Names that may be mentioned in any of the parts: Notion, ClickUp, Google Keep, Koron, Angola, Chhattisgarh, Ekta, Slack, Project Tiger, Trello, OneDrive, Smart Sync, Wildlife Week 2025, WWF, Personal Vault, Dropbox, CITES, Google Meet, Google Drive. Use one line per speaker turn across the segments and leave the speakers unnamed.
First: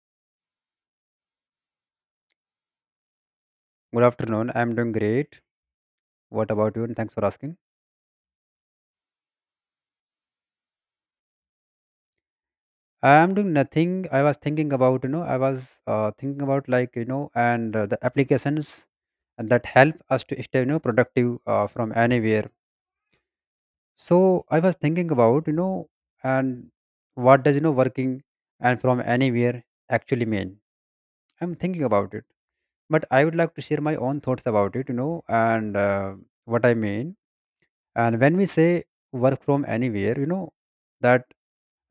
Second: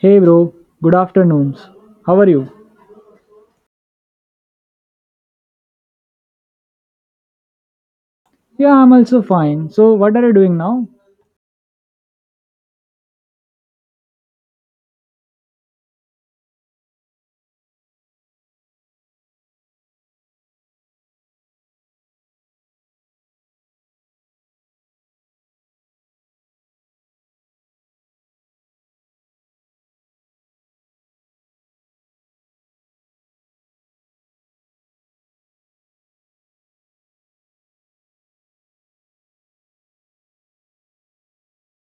Hey bro, good afternoons. How are you?
Good afternoon. I'm doing great. What about you? And thanks for asking.
Yeah, I'm also fine. So, what are you doing now?
I'm doing nothing. I was thinking about, you know, I was thinking about like, you know, and the applications that help us to stay, productive from anywhere. So I was thinking about, you know, and what does, working and from anywhere actually mean? I'm thinking about it. But I would like to share my own thoughts about it, you know, and what I mean. And when we say work from anywhere, that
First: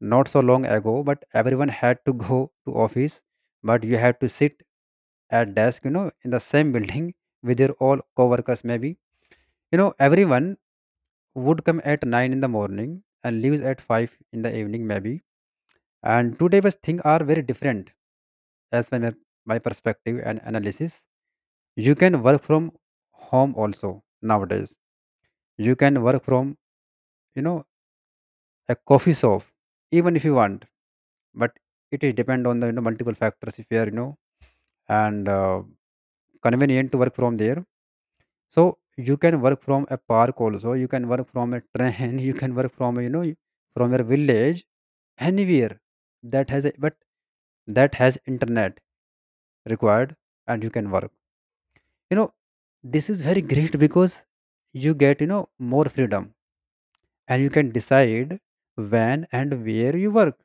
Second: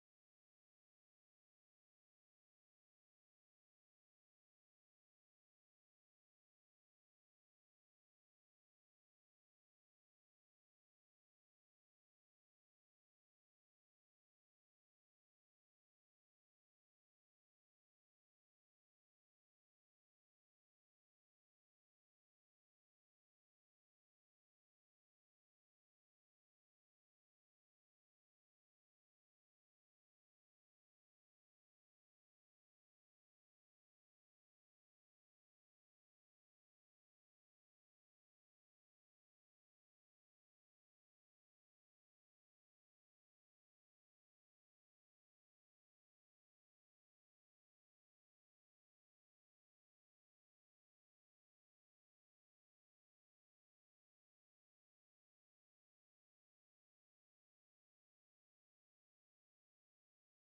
not so long ago, but everyone had to go to office, but you had to sit at desk, you know, in the same building with your all coworkers, maybe, you know, everyone would come at 9 in the morning and leaves at 5 in the evening, maybe. And today was things are very different. As my perspective and analysis, you can work from home also nowadays. You can work from, you know, a coffee shop, even if you want. But it is depend on the, you know, multiple factors, if you are, you know and convenient to work from there. So you can work from a park also, you can work from a train, you can work from, you know, from your village, anywhere that has a but that has internet required. And you can work, you know, this is very great because you get, you know, more freedom, and you can decide when and where you work.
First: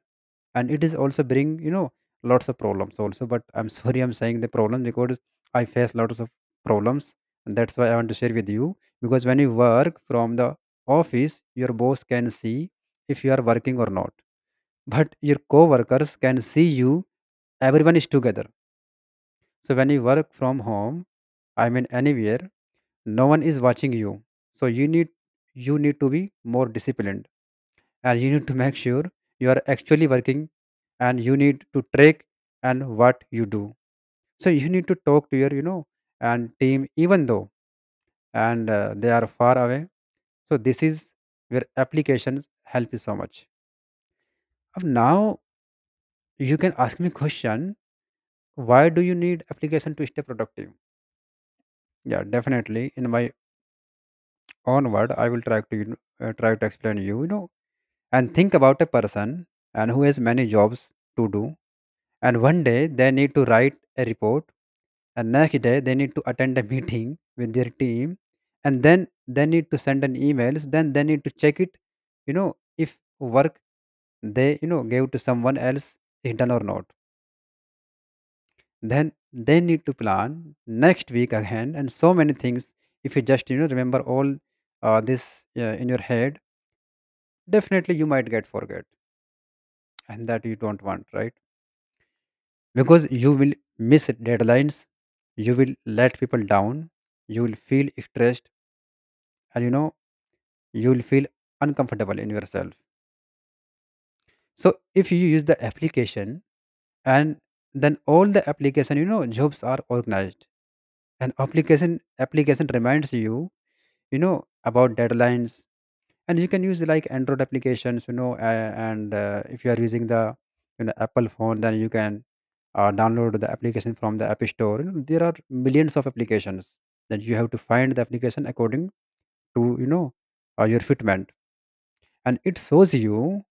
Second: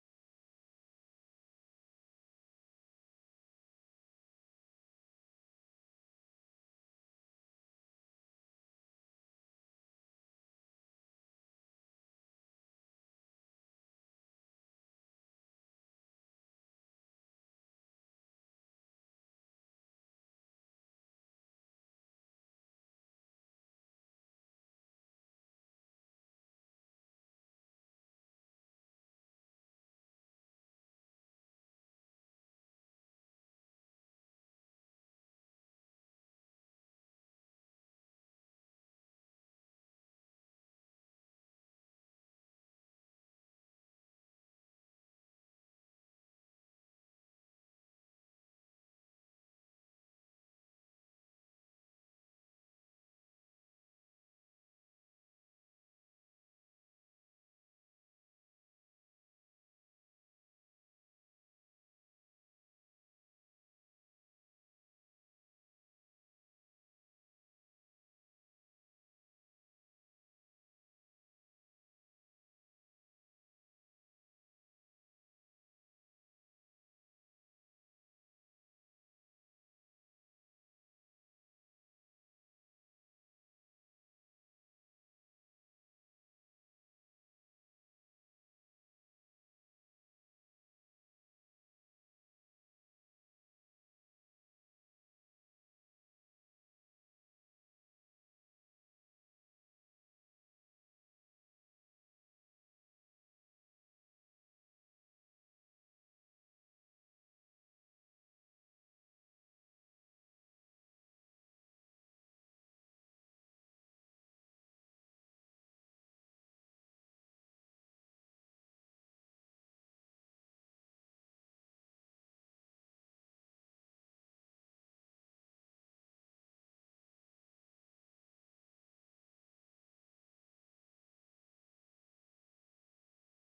And it is also bring, you know, lots of problems also. But I'm sorry, I'm saying the problem because I face lots of problems, and that's why I want to share with you. Because when you work from the office, your boss can see if you are working or not. But your co-workers can see you, everyone is together. So when you work from home, I mean anywhere, no one is watching you. So you need to be more disciplined, and you need to make sure you are actually working, and you need to track and what you do. So you need to talk to your, you know, and team, even though and they are far away. So this is where applications help you so much. Of now, you can ask me question, why do you need application to stay productive? Yeah, definitely, in my own word, I will try to try to explain you, you know, and think about a person and who has many jobs to do. And one day they need to write a report, and next day they need to attend a meeting with their team, and then they need to send an emails, then they need to check it, you know, if work they you know gave to someone else is done or not. Then they need to plan next week again, and so many things. If you just, you know, remember all this in your head, definitely you might get forget, and that you don't want, right? Because you will miss deadlines, you will let people down, you will feel stressed, and you know you will feel uncomfortable in yourself. So if you use the application, and then all the application, you know, jobs are organized, and application reminds you, you know, about deadlines. And you can use like android applications, you know and if you are using the, you know, apple phone, then you can download the application from the app store. You know, there are millions of applications, that you have to find the application according to, your fitment. And it shows you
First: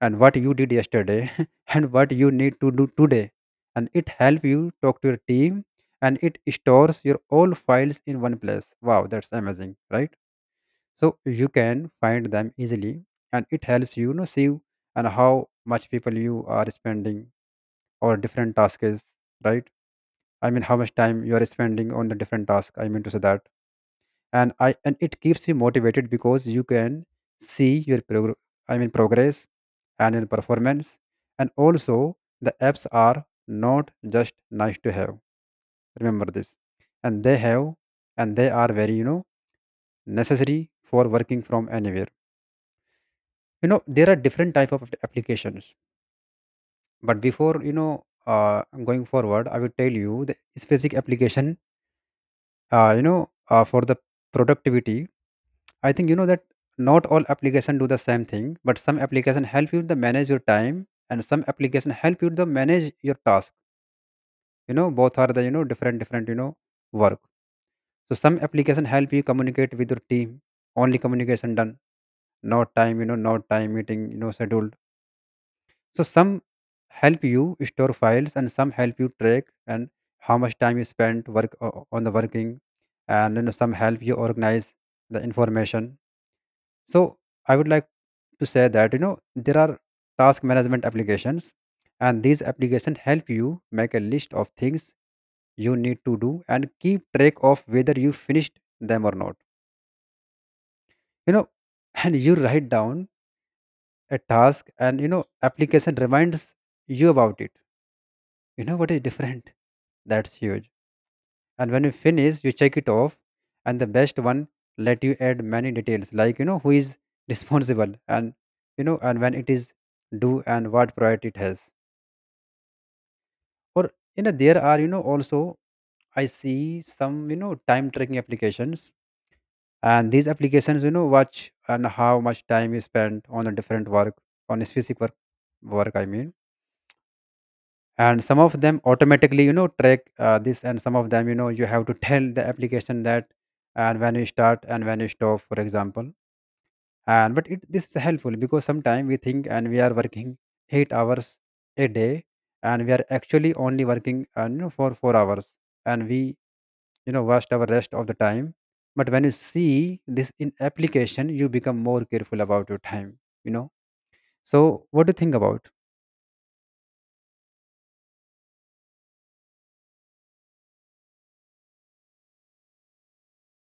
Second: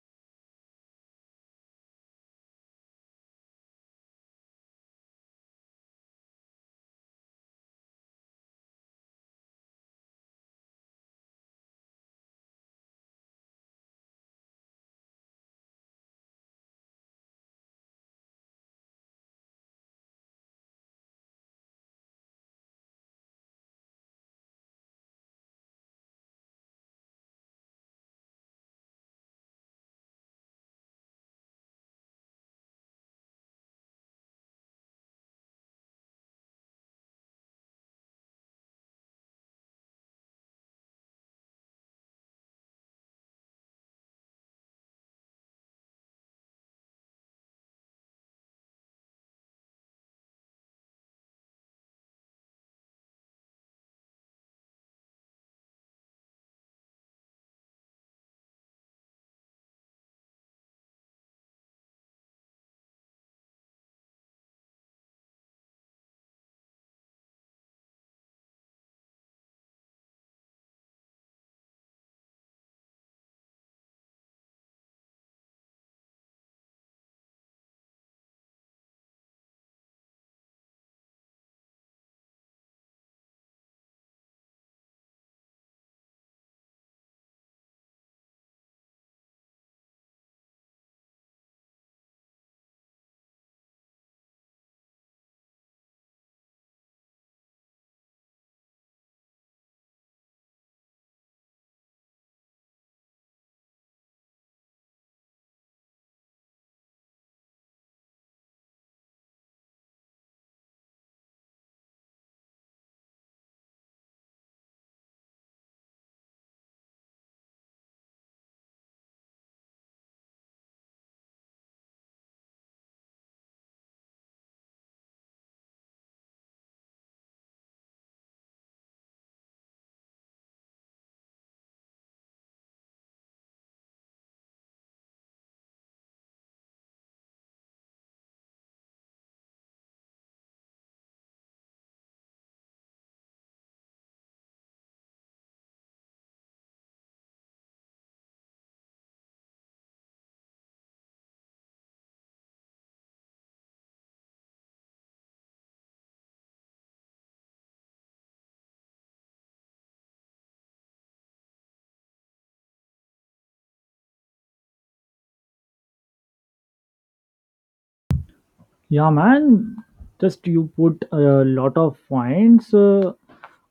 and what you did yesterday, and what you need to do today. And it help you talk to your team, and it stores your all files in one place. Wow, that's amazing, right? So you can find them easily. And it helps you, you know, see and how much people you are spending or different tasks, right? I mean, how much time you are spending on the different task, I mean to say that. And I and it keeps you motivated because you can see your progress and your performance. And also the apps are not just nice to have, remember this. And they have and they are very, you know, necessary for working from anywhere. You know, there are different type of applications. But before, going forward, I will tell you the specific application, for the productivity. I think you know that not all application do the same thing, but some application help you to manage your time, and some application help you to manage your task. You know, both are the, you know, different different, you know, work. So some application help you communicate with your team, only communication done, no time, you know, no time meeting, you know, scheduled. So some help you store files, and some help you track and how much time you spent on the working. And you know some help you organize the information. So I would like to say that, you know, there are task management applications, and these applications help you make a list of things you need to do and keep track of whether you finished them or not. You know, and you write down a task, and you know application reminds you about it. You know what is different? That's huge. And when you finish, you check it off, and the best one let you add many details, like, you know, who is responsible, and you know, and when it is due, and what priority it has. Or you know, there are you know also I see some, you know, time tracking applications, and these applications, you know, watch and how much time you spend on a different work, on a specific work, I mean. And some of them automatically, you know, track this, and some of them, you know, you have to tell the application that and when you start and when you stop, for example. And but it this is helpful because sometimes we think and we are working 8 hours a day, and we are actually only working, for 4 hours, and we, you know, waste our rest of the time. But when you see this in application, you become more careful about your time, you know. So what do you think about?
Yeah, man, just you put a lot of points,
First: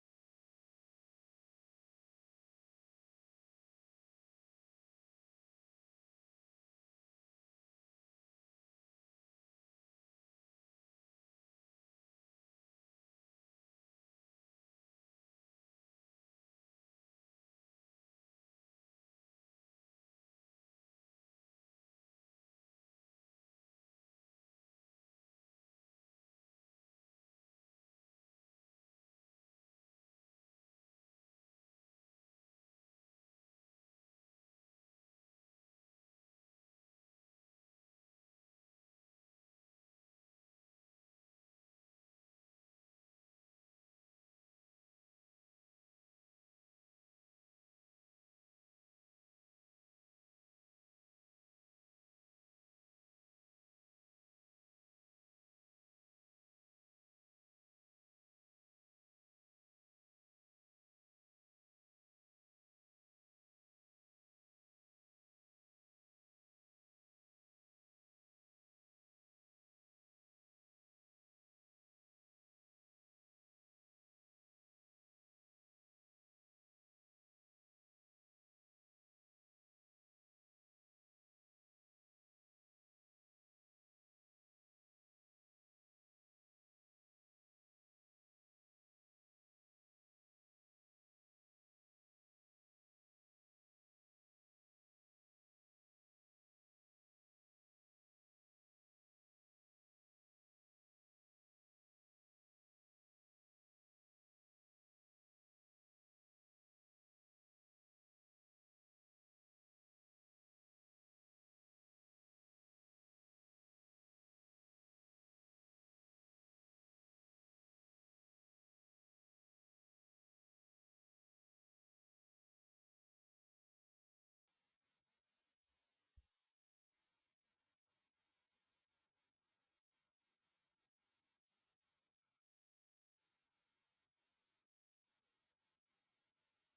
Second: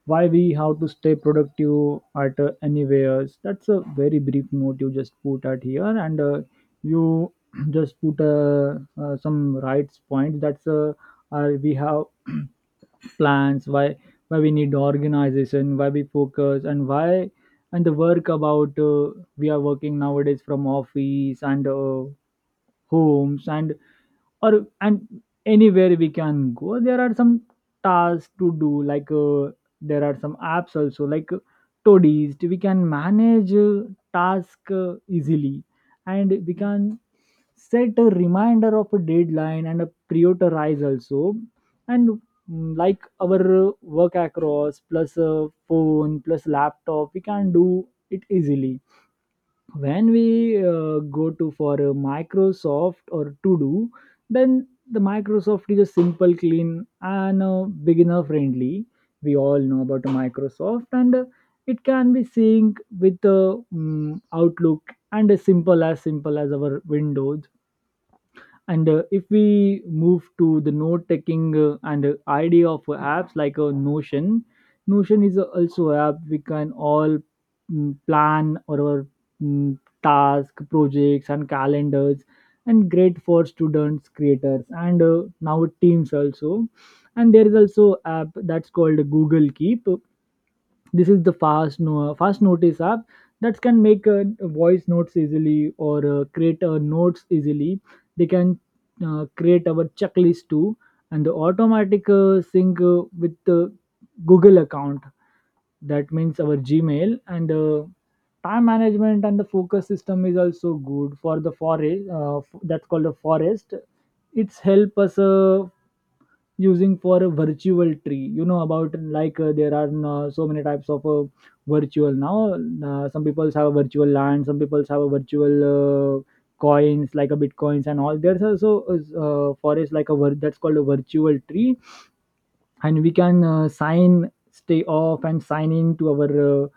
why we have to stay productive at anywhere. That's a very brief note you just put at here, and you just put some rights points. That's we have. Plans why we need organization, why we focus and why, and the work about, we are working nowadays from office and homes and or and anywhere we can go, there are some tasks to do, like there are some apps also like toadies we can manage task easily, and we can set a reminder of a deadline and a prioritize also, and like our work across plus a phone plus laptop we can do it easily. When we go to for a Microsoft or to do, then the Microsoft is a simple clean and beginner friendly. We all know about Microsoft, and it can be synced with Outlook, and as simple as our Windows. And if we move to the note taking and idea of apps like Notion, Notion is also a app. We can all plan our task, projects, and calendars, and great for students, creators, and now teams also. And there is also app that's called Google Keep. This is the fast, no, fast notice app that can make voice notes easily, or create notes easily. They can create our checklist too, and the automatic sync with the Google account, that means our Gmail, and time management, and the focus system is also good. For the Forest, that's called a Forest, it's help us using for a virtual tree. You know about, like there are so many types of virtual now. Some people have a virtual land, some people have a virtual coins like a Bitcoins and all. There's also Forest, like a that's called a virtual tree, and we can sign stay off and sign in to our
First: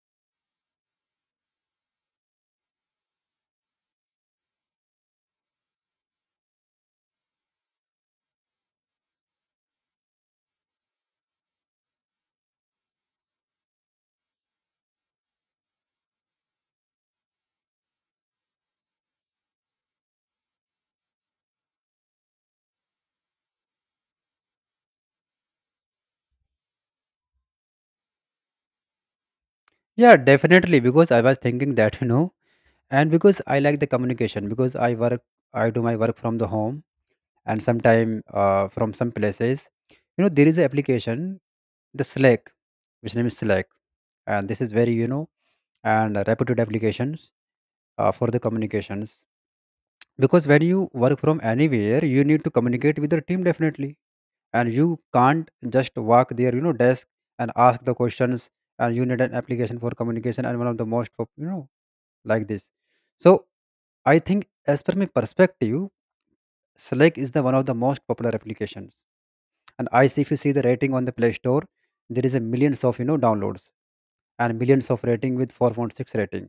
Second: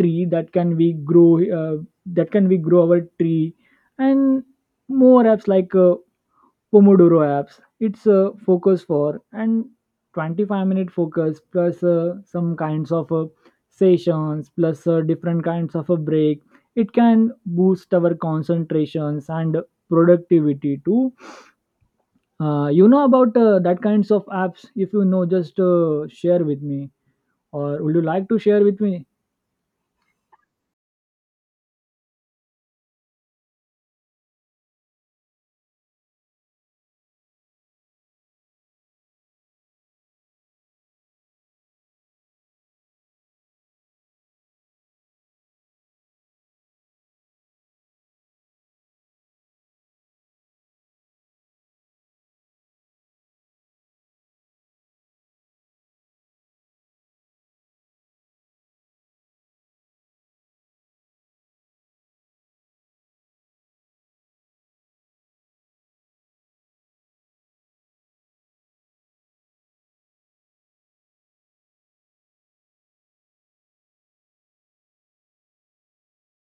tree, that can we grow, uh, our tree. And more apps like pomodoro apps, it's a focus for and 25-minute focus plus some kinds of sessions plus different kinds of a break. It can boost our concentrations and productivity too. You know about that kinds of apps, if you know just share with me, or would you like to share with me?
Yeah, definitely, because I was thinking that, you know, and because I like the communication, because I work, I do my work from the home, and sometime from some places, you know, there is an application, the slack, and this is very, you know, and reputed applications for the communications. Because when you work from anywhere, you need to communicate with your team, definitely, and you can't just walk there, you know, desk and ask the questions. And you need an application for communication, and one of the most you know, like this. So I think, as per my perspective, Slack is the one of the most popular applications. And I see, if you see the rating on the Play Store, there is a millions of, you know, downloads and millions of rating with 4.6 rating.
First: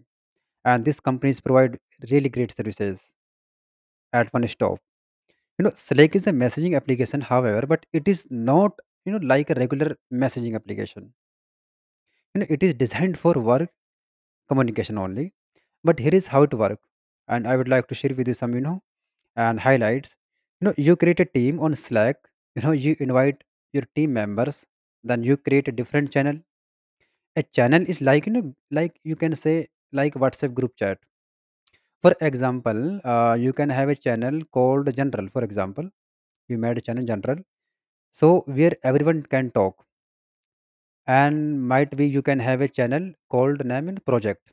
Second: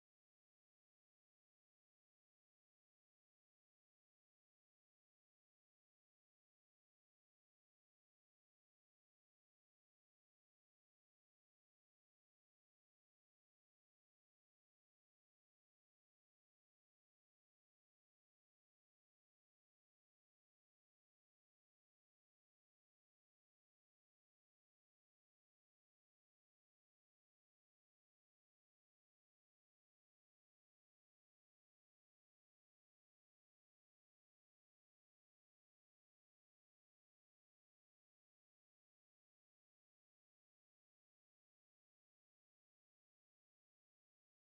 And these companies provide really great services at one stop. You know, Slack is a messaging application, however, but it is not, you know, like a regular messaging application. You know, it is designed for work communication only. But here is how it works, and I would like to share with you some, you know, and highlights. You know, you create a team on Slack, you know, you invite your team members, then you create a different channel. A channel is like, you know, like you can say, like WhatsApp group chat. For example, you can have a channel called General, for example. You made a channel General. So where everyone can talk. And might be you can have a channel called name and project,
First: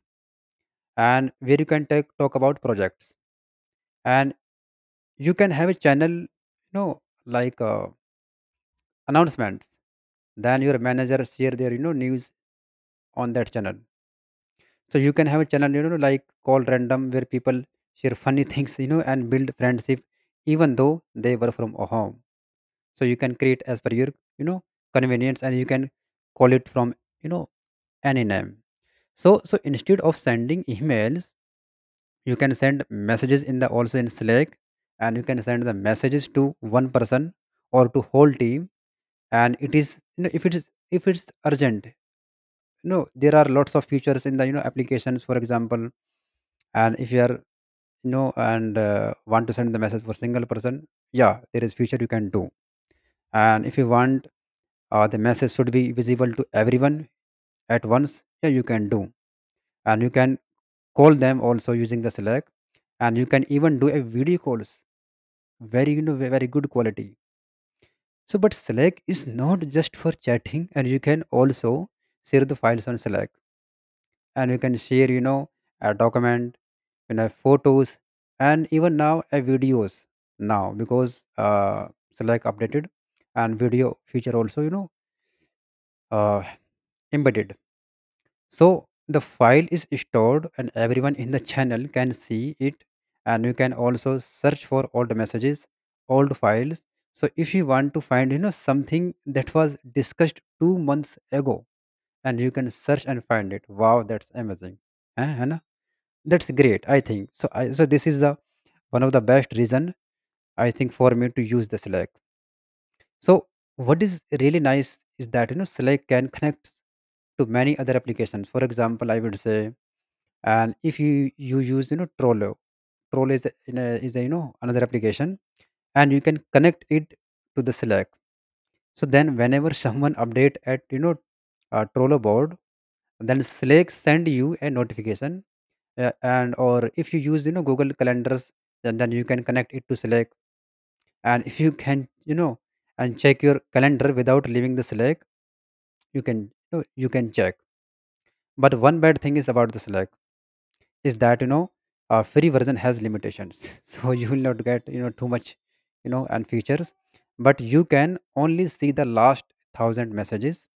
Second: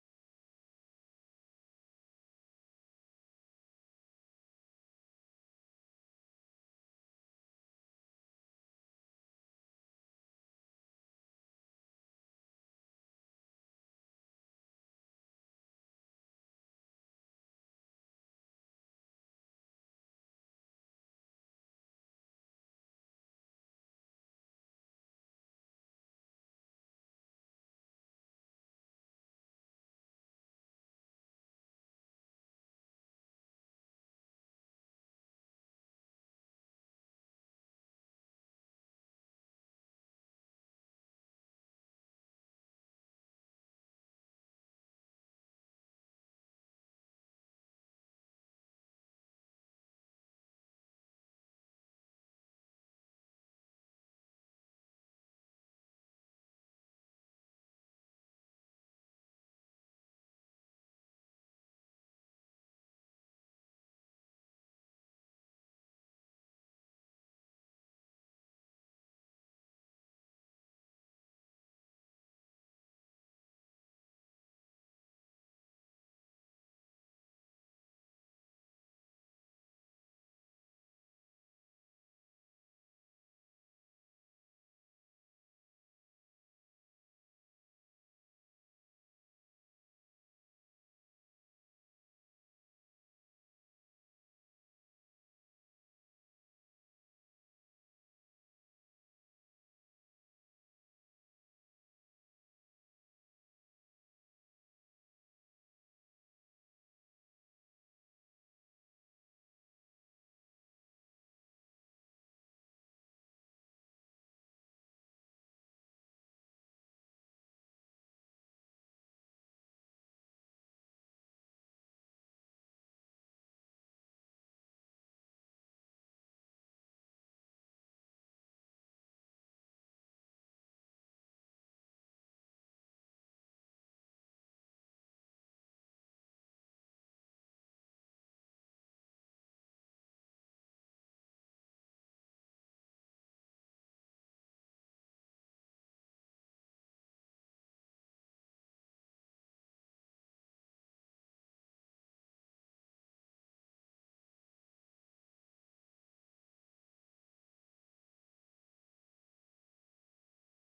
and where you can talk about projects. And you can have a channel, like announcements, then your manager share their news on that channel. So you can have a channel like called random where people share funny things, and build friendship even though they were from a home. So you can create as per your you know convenience, and you can call it from you know any name. So instead of sending emails, you can send messages in the also in Slack. And you can send the messages to one person or to whole team. And it is, if it is, if it's urgent, there are lots of features in the applications, for example. And if you are, you know and want to send the message for single person, yeah, there is feature you can do. And if you want the message should be visible to everyone at once, yeah, you can do. And you can call them also using the Slack. And you can even do a video calls, very very good quality. So but Slack is not just for chatting, and you can also share the files on Slack. And you can share, a document, photos, and even now a videos now, because it's like updated and video feature also, uh, embedded. So the file is stored and everyone in the channel can see it. And you can also search for old messages, old files. So if you want to find something that was discussed 2 months ago, and you can search and find it. Wow, that's amazing. है ना? That's great, I think. So this is the one of the best reason, I think, for me to use the Slack. So what is really nice is that, Slack can connect to many other applications. For example, I would say, and if you use, Trello, is a another application, and you can connect it to the Slack. So then whenever someone update at, Trollo board, then Slack send you a notification. And or if you use, Google Calendars, then you can connect it to Slack. And if you can, and check your calendar without leaving the Slack, you can you can check. But one bad thing is about the Slack is that, a free version has limitations. So you will not get too much, you know and features. But you can only see the last thousand messages.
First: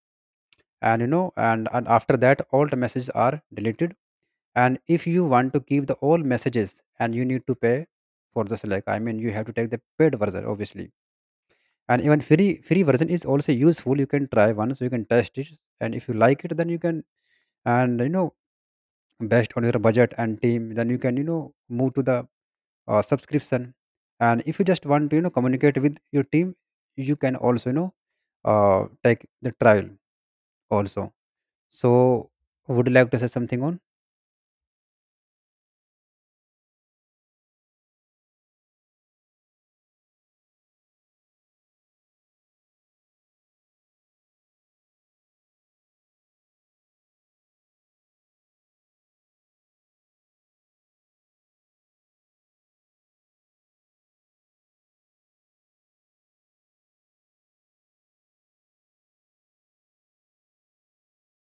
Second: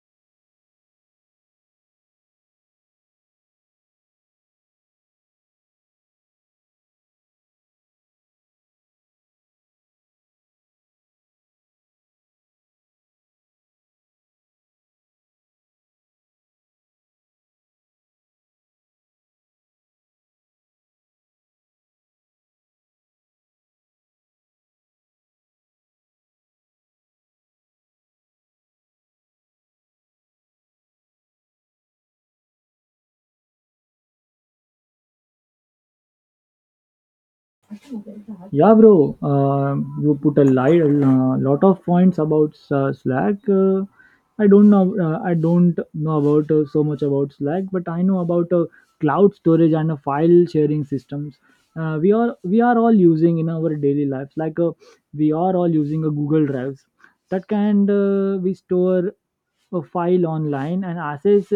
And after that all the messages are deleted. And if you want to keep the all messages, and you need to pay for this. Like I mean, you have to take the paid version, obviously. And even free version is also useful. You can try once, you can test it. And if you like it, then you can, and you know based on your budget and team, then you can, move to the subscription. And if you just want to, communicate with your team, you can also, take the trial also. So would you like to say something on?
Uh-huh. Yeah, bro, you put a lot of points about Slack. I don't know. I don't know about so much about Slack, but I know about cloud storage and file sharing systems. We are all using in our daily lives. Like we are all using a Google Drive, that can we store a file online and access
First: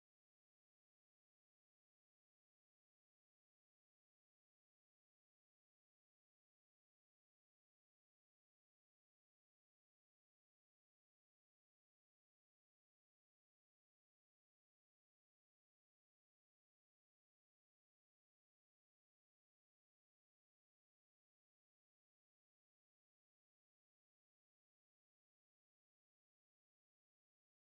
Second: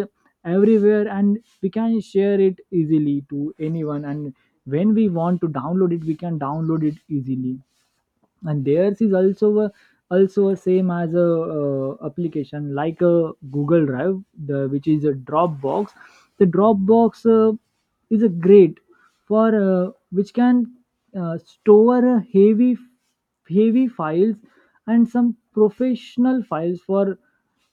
everywhere, and we can share it easily to anyone. And when we want to download it, we can download it easily. And theirs is also a, same as a application, like a Google Drive, the which is a Dropbox. The Dropbox is a great for, which can store a heavy files and some professional files for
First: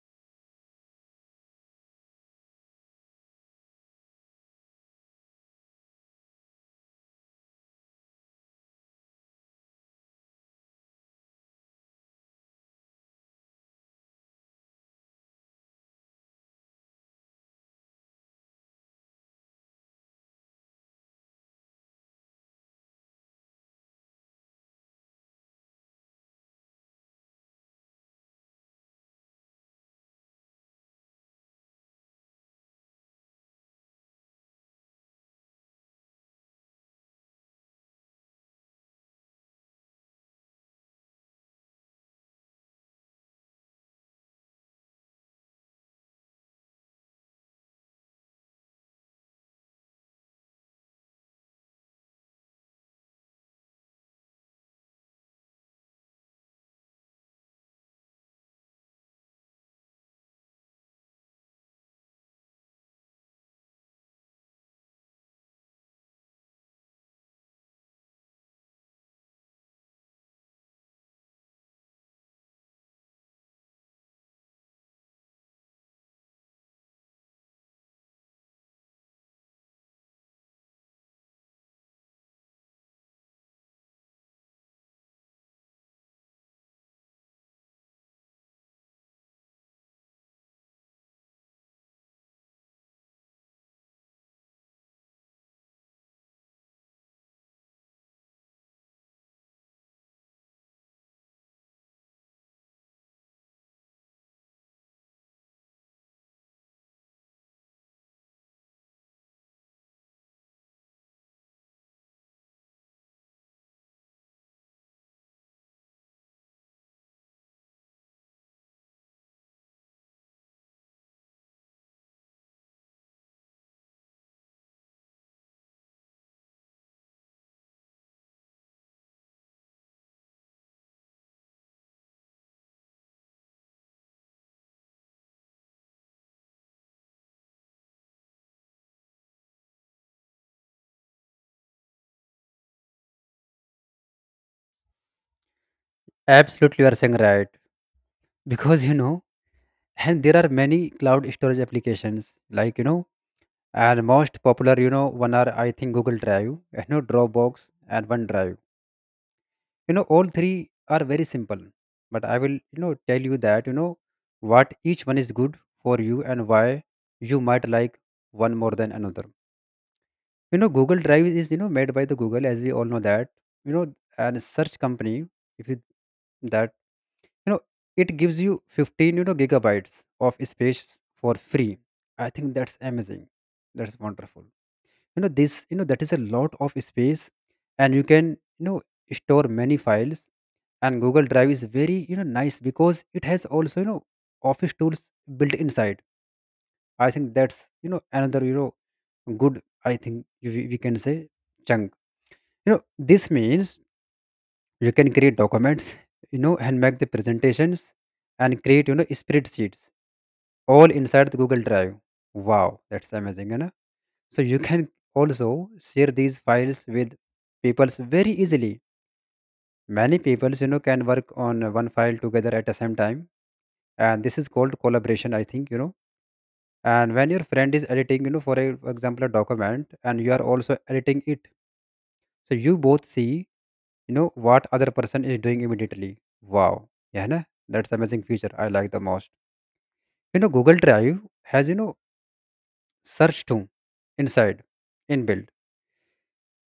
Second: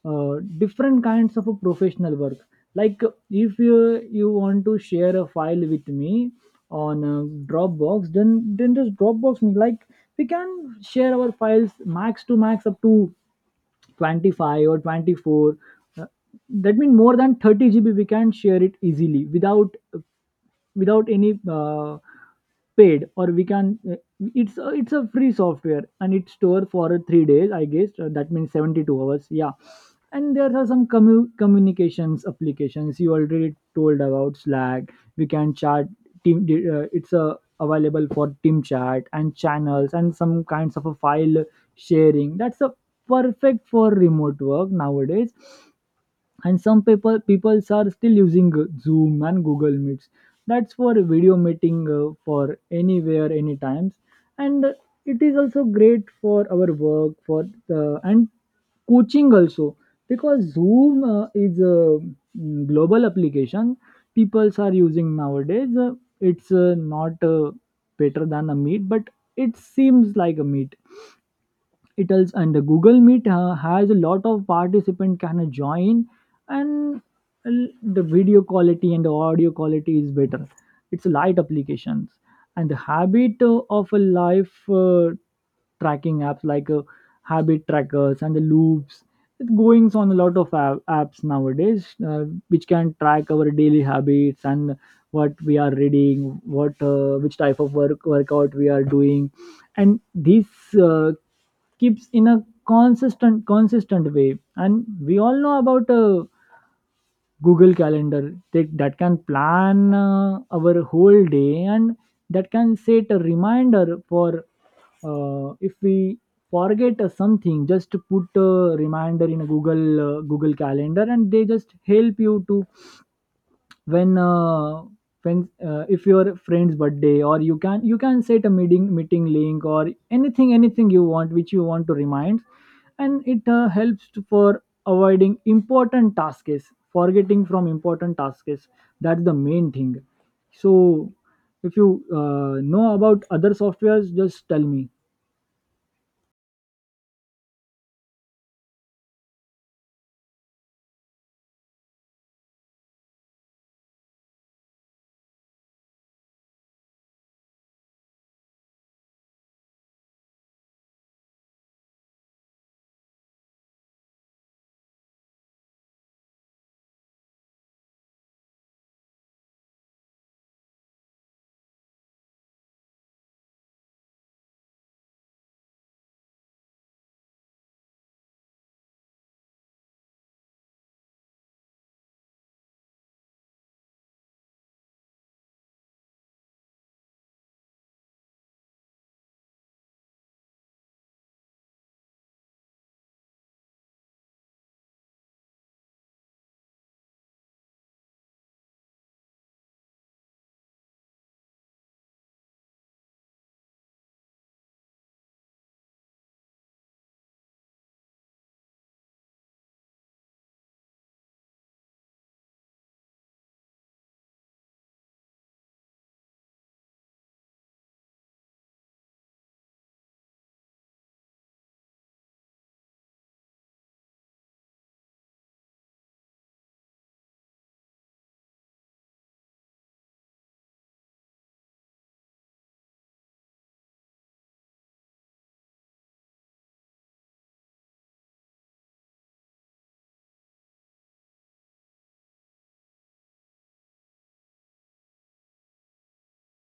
different kinds of a professional work. Like if you you want to share a file with me on Dropbox, then just Dropbox me. Like we can share our files max to max up to 25 or 24, uh, that means more than 30 GB we can share it easily, without any paid, or we can, it's a free software, and it's stored for 3 days I guess, that means 72 hours, yeah. And there are some communications applications. You already told about Slack. We can chat team, it's available for team chat and channels and some kinds of a file sharing. That's a perfect for remote work nowadays. And some peoples are still using Zoom and Google Meets. That's for video meeting for anywhere anytimes. And it is also great for our work, for the and coaching also. Because Zoom is a global application, peoples are using nowadays. It's not better than a Meet, but it seems like a Meet itals. And the Google Meet has a lot of participant can join, and the video quality and the audio quality is better. It's light applications. And the habit of a life tracking apps, like habit trackers and the Loops, it's going on a lot of apps nowadays, which can track our daily habits, and what we are reading, what which type of work, workout, we are doing. And this uh, keeps in a consistent way. And we all know about Google Calendar, that can plan our whole day, and that can set a reminder for, if we forget something, just put a reminder in a Google Calendar. And they just help you to, when if your friend's birthday, or you can set a meeting, link, or anything, you want, which you want to remind. And it helps for avoiding important tasks, forgetting from important tasks. That's the main thing. So if you know about other softwares, just tell me.
Absolutely, you are saying right. Because you know and there are many cloud storage applications, like, you know and most popular one are, I think, Google Drive, Dropbox and OneDrive. You know, all three are very simple. But I will, tell you that, what each one is good for you and why you might like one more than another. You know, Google Drive is, made by the Google, as we all know that, you know and search company. If you that, you know it gives you 15, gigabytes of space for free. I think that's amazing, that's wonderful. You know, that is a lot of space. And you can, you know store many files. And Google Drive is very, nice, because it has also, office tools built inside. I think that's, another, good, I think we can say, chunk, you know. This means you can create documents, and make the presentations and create, spreadsheets all inside the Google Drive. Wow, that's amazing, you know. So you can also share these files with peoples very easily. Many peoples, can work on one file together at the same time. And this is called collaboration, I think, you know. And when your friend is editing, for for example a document, and you are also editing it, so you both see, what other person is doing immediately. Wow, yeah, na? That's amazing feature, I like the most. You know, Google Drive has, search too, inside, inbuilt,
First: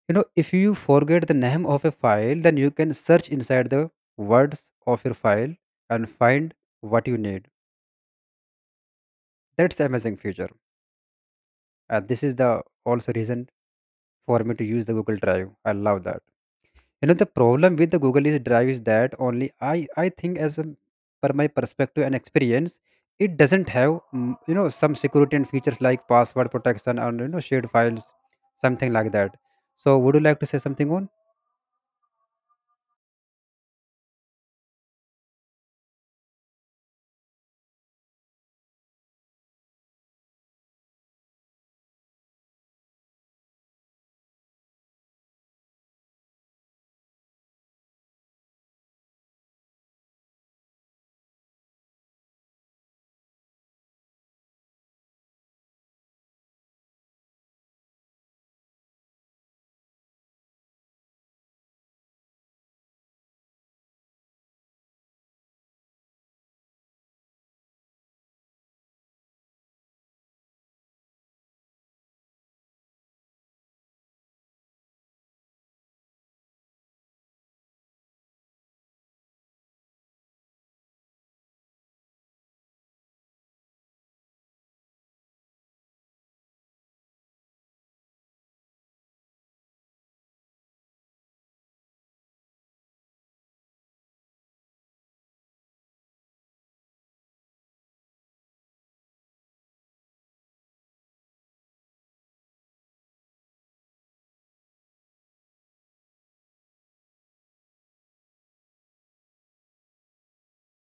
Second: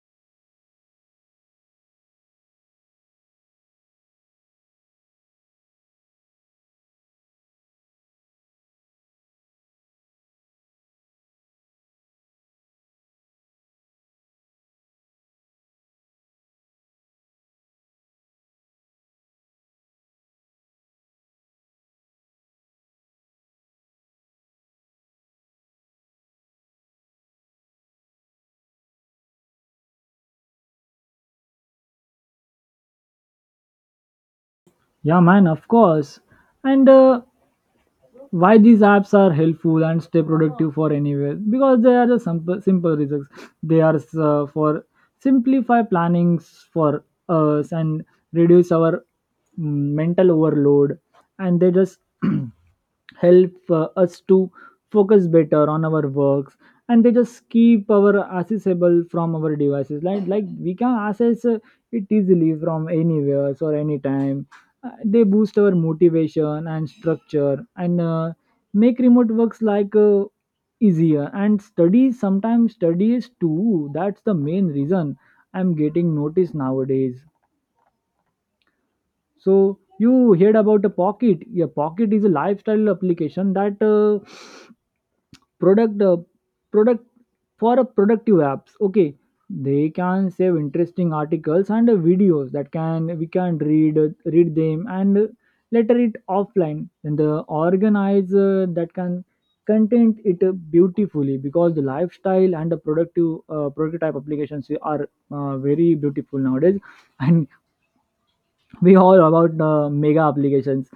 you know. If you forget the name of a file, then you can search inside the words of your file and find what you need. That's amazing feature. And this is the also reason for me to use the Google Drive. I love that. You know, the problem with the Google is Drive is that only I think, as a, per my perspective and experience, it doesn't have some security and features like password protection and, shared files, something like that. So would you like to say something on?
Yeah, man, of course. And why these apps are helpful and stay productive for anywhere? Because they are just simple, reasons. They are for simplify plannings for us, and reduce our mental overload. And they just help us to focus better on our works. And they just keep our accessible from our devices, like we can access it easily from anywhere or anytime. They boost our motivation and structure, and make remote works like easier, and studies, sometimes studies too. That's the main reason I'm getting noticed nowadays. So you heard about a Pocket? Yeah, Pocket is a lifestyle application that product uh, product for a productive apps, okay. They can save interesting articles and videos, that can we can read them, and later it offline. And the organizer that can content it beautifully, because the lifestyle and the productive prototype applications are very beautiful nowadays. And we all about Mega applications.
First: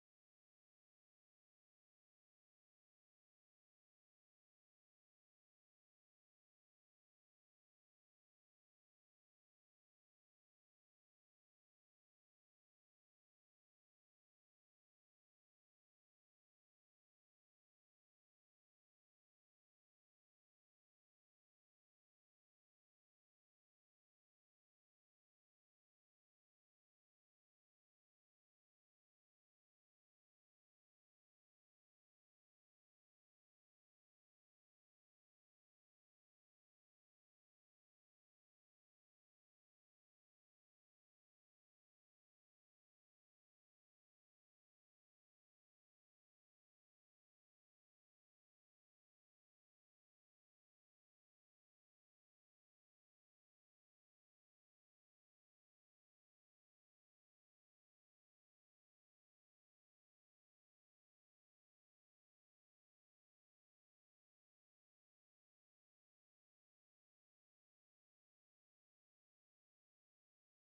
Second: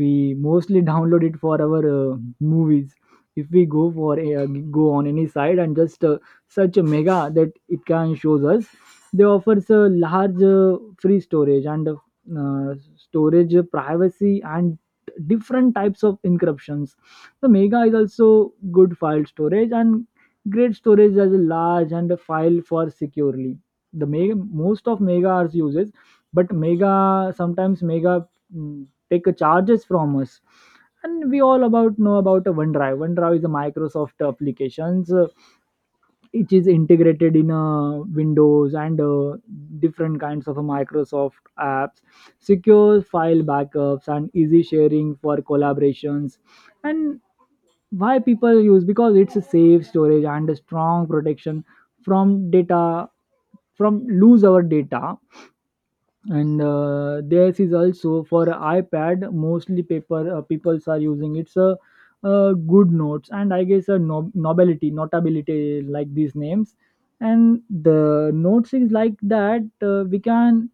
We mostly download it for our movies. If we go for a, go on any site and just search a Mega, that it can shows us. They offers a large free storage, and storage privacy, and different types of encryptions. The Mega is also good file storage and great storage as a large and a file for securely. The Mega, most of Mega's uses, but Mega sometimes Mega take a charges from us. And we all about know about a OneDrive. OneDrive is a Microsoft applications, it is integrated in Windows and different kinds of Microsoft apps, secure file backups and easy sharing for collaborations. And why people use? Because it's a safe storage and a strong protection from data, from lose our data. And theirs is also for iPad, mostly paper peoples are using. It's a, Good Notes, and I guess a nobility, Notability, like these names. And the notes is like that, we can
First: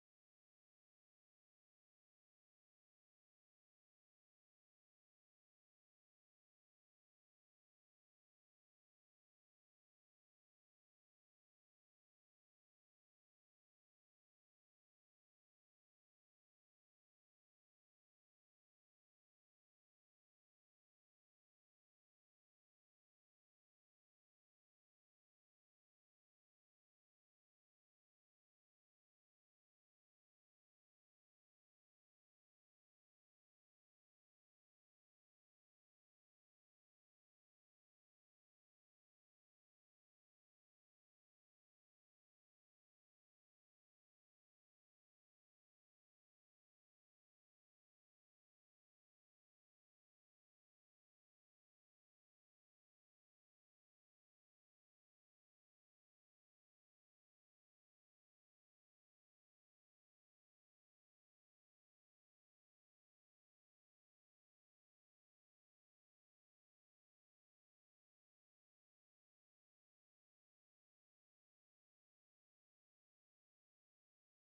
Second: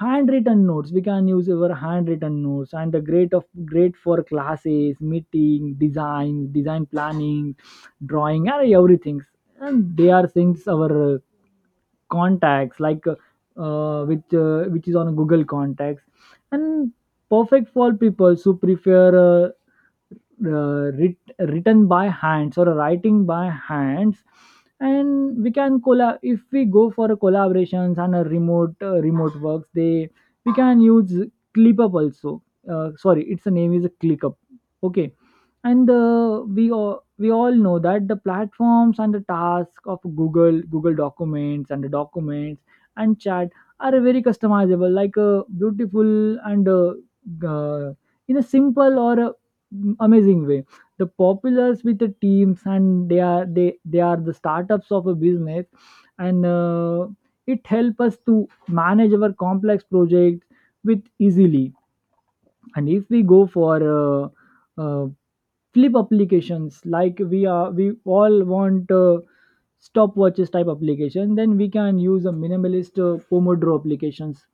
handwritten notes, we can use our handwritten notes, and the great of great for classes, meeting design, planning, drawing, and everything. And they are things our contacts, like which is on Google Contacts. And perfect for people who prefer written by hands, or writing by hands. And we can collab, if we go for a collaborations and a remote, remote works, they we can use ClickUp also. Sorry, its name is ClickUp, okay. And we all know that the platforms and the task of Google Documents and the documents and chat are very customizable, like a beautiful and g- uh, in a simple or amazing way. The populars with the teams, and they are they are the startups of a business. And it help us to manage our complex projects with easily. And if we go for uh, uh, flip applications, like we all want stopwatches type application, then we can use a minimalist pomodoro applications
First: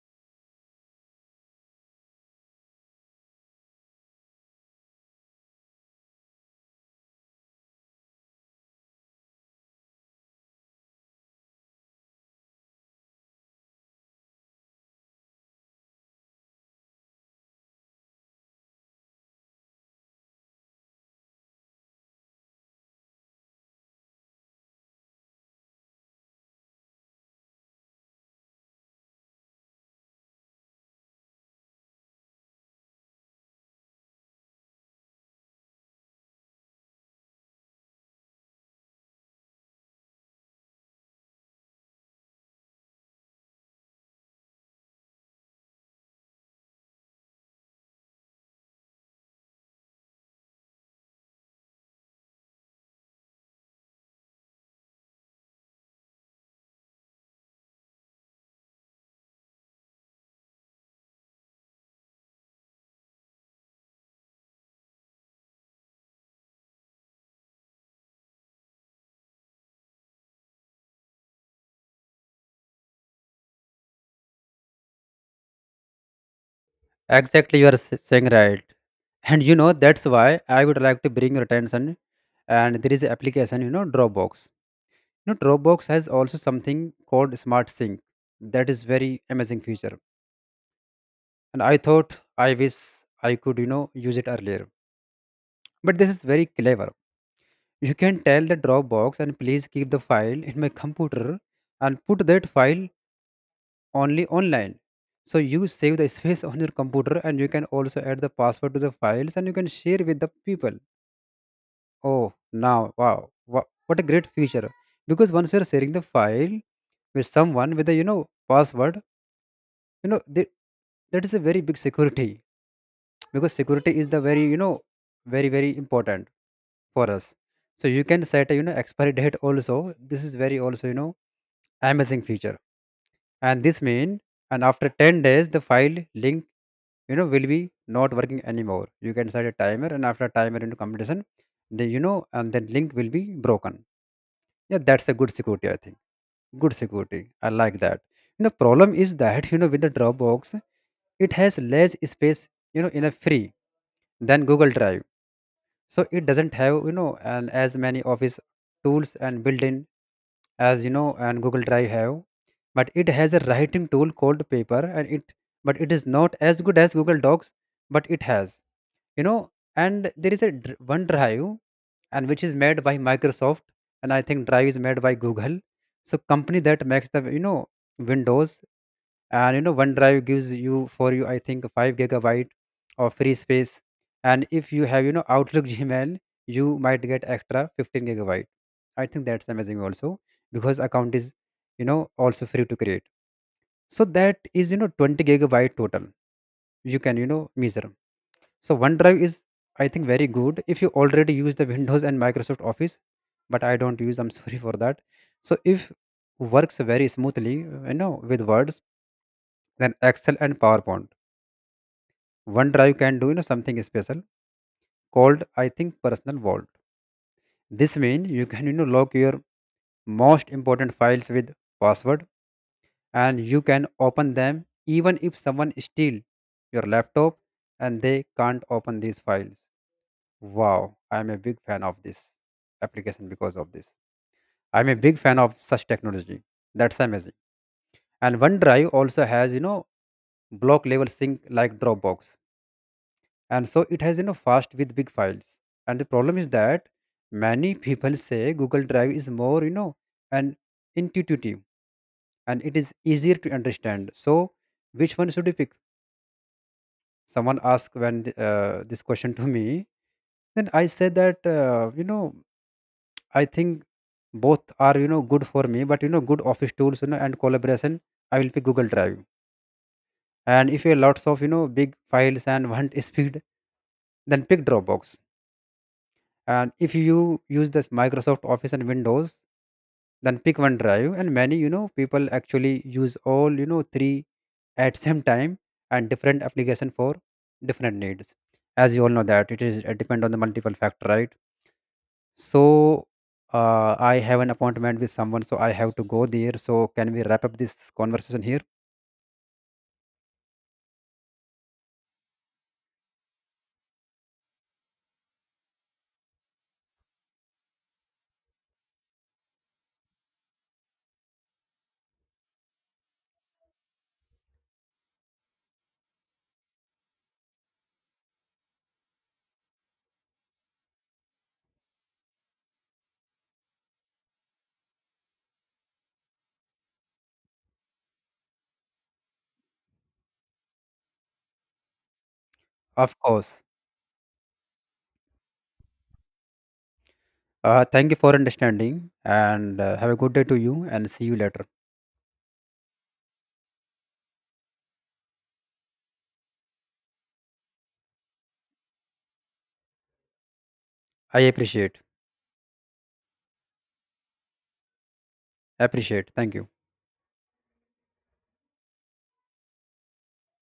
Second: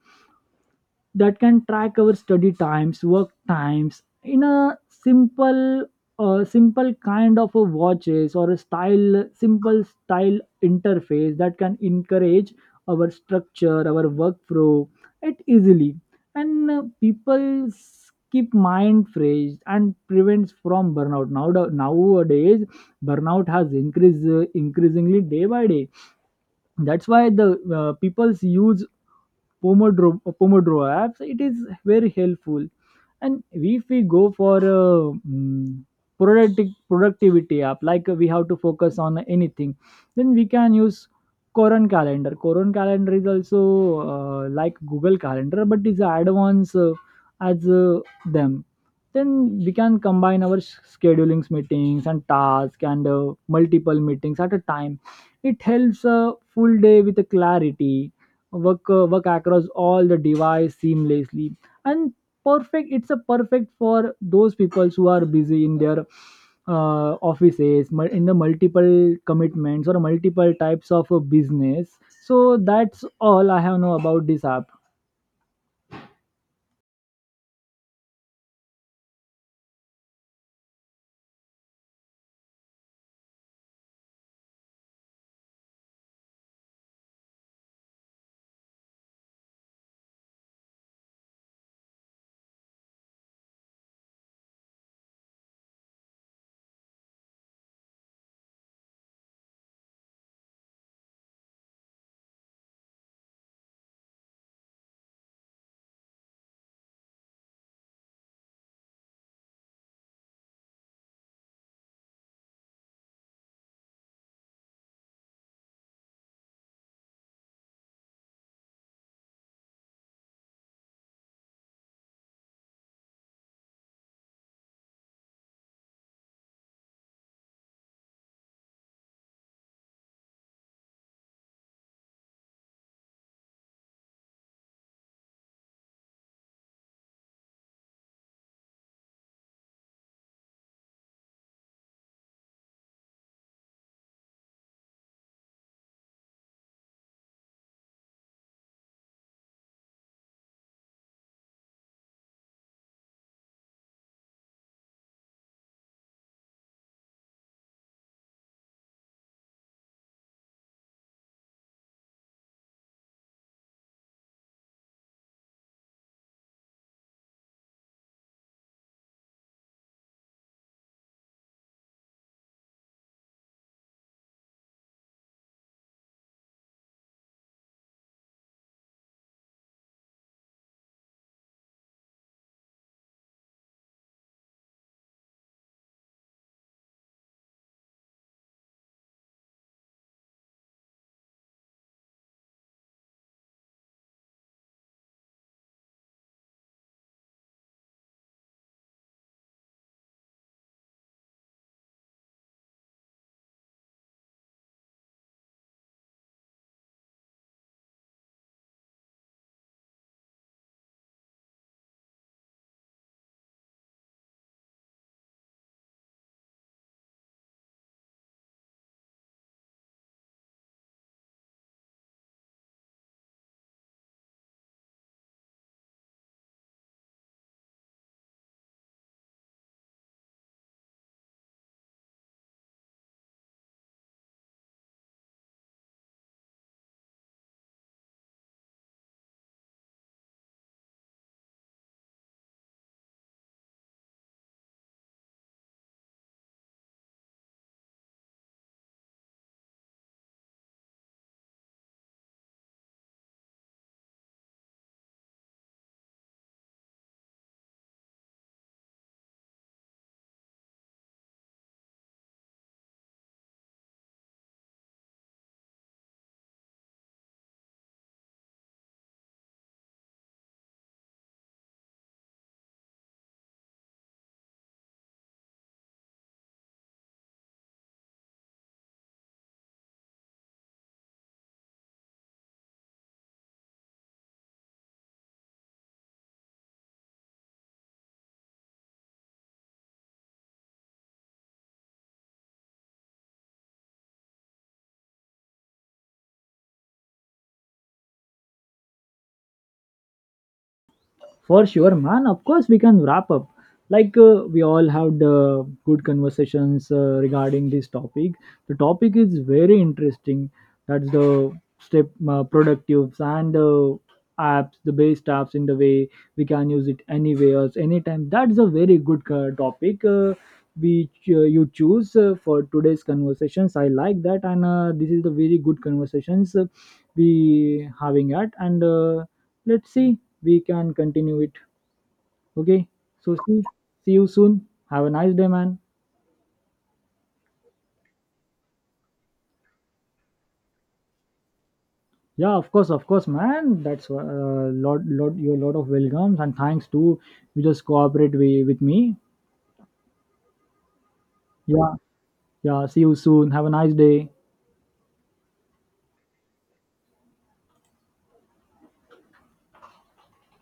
that can track our study times, work times in a simple, simple kind of a watches, or a style, simple style interface that can encourage our structure, our workflow, it easily. And people keep mind fresh and prevents from burnout. Nowadays burnout has increased increasingly day by day. That's why the people's use pomodoro apps, it is very helpful. And if we go for productive productivity app, like we have to focus on anything, then we can use Koron Calendar. Koron Calendar is also like Google Calendar, but is advanced as them. Then we can combine our schedulings, meetings and tasks, and multiple meetings at a time. It helps a full day with a clarity, work, work across all the device seamlessly, and perfect. It's a perfect for those people who are busy in their offices, in the multiple commitments or multiple types of a business. So that's all I have know about this app.
Exactly, you are saying right. And you know, that's why I would like to bring your attention. And there is an application, you know, Dropbox. You know, Dropbox has also something called Smart Sync. That is very amazing feature. And I thought, I wish I could, use it earlier. But this is very clever. You can tell the Dropbox and please keep the file in my computer and put that file only online. So you save the space on your computer. And you can also add the password to the files, and you can share with the people. Oh, now, wow, what a great feature. Because once you're sharing the file with someone with a, password, you know they, that is a very big security. Because security is the very, very important for us. So you can set a, expiry date also. This is very also, amazing feature. And this mean, and after 10 days the file link, will be not working anymore. You can set a timer, and after timer into completion, the, you know and then link will be broken. Yeah, that's a good security, I think. Good security, I like that. You know, problem is that, with the Dropbox, it has less space, in a free than Google Drive. So it doesn't have, you know and as many office tools and built-in as, you know and Google Drive have. But it has a writing tool called paper, and it, but it is not as good as Google Docs. But it has, you know and there is a one Drive, and which is made by Microsoft. And I think Drive is made by Google. So company that makes the, Windows. And, OneDrive gives you for you, I think, 5 gigabyte of free space. And if you have, Outlook, Gmail, you might get extra 15 gigabyte. I think that's amazing also, because account is, also free to create. So that is, 20 gigabyte total you can, measure. So OneDrive is, I think, very good if you already use the Windows and Microsoft Office. But I don't use, I'm sorry for that. So if works very smoothly, you know, with Words, then Excel and PowerPoint. OneDrive can do, something special called, I think, personal vault. This means you can, lock your most important files with password, and you can open them even if someone steal your laptop and they can't open these files. Wow, I am a big fan of this application because of this. I'm a big fan of such technology. That's amazing. And OneDrive also has, block level sync like Dropbox, and so it has, fast with big files. And the problem is that many people say Google Drive is more, you know and intuitive, and it is easier to understand. So which one should you pick? Someone asked when this question to me, then I said that you know, I think both are, good for me. But, you know, good office tools, you know and collaboration, I will pick Google Drive. And if you have lots of, big files and want speed, then pick Dropbox. And if you use this Microsoft Office and Windows, then pick one drive and many, people actually use all, three at same time, and different application for different needs. As you all know that, it is it depend on the multiple factor, right? So I have an appointment with someone, so I have to go there. So can we wrap up this conversation here?
For sure, man. Of course, we can wrap up. Like we all had good conversations regarding this topic. The topic is very interesting. That's the step, productives and apps, the best apps in the way we can use it anywhere anytime. That's a very good topic which you choose for today's conversations. I like that. And this is the very good conversations we having at, and let's see we can continue it, okay.
Of
So see,
course.
see you soon, have a nice day, man.
Thank you for understanding, and have a good day to you, and see you later.
Yeah, of course, of course man. That's a lot of welcomes, and thanks to you, just cooperate with me.
I
Yeah.
appreciate.
Yeah, see you soon. Have a nice day.
Appreciate, thank you.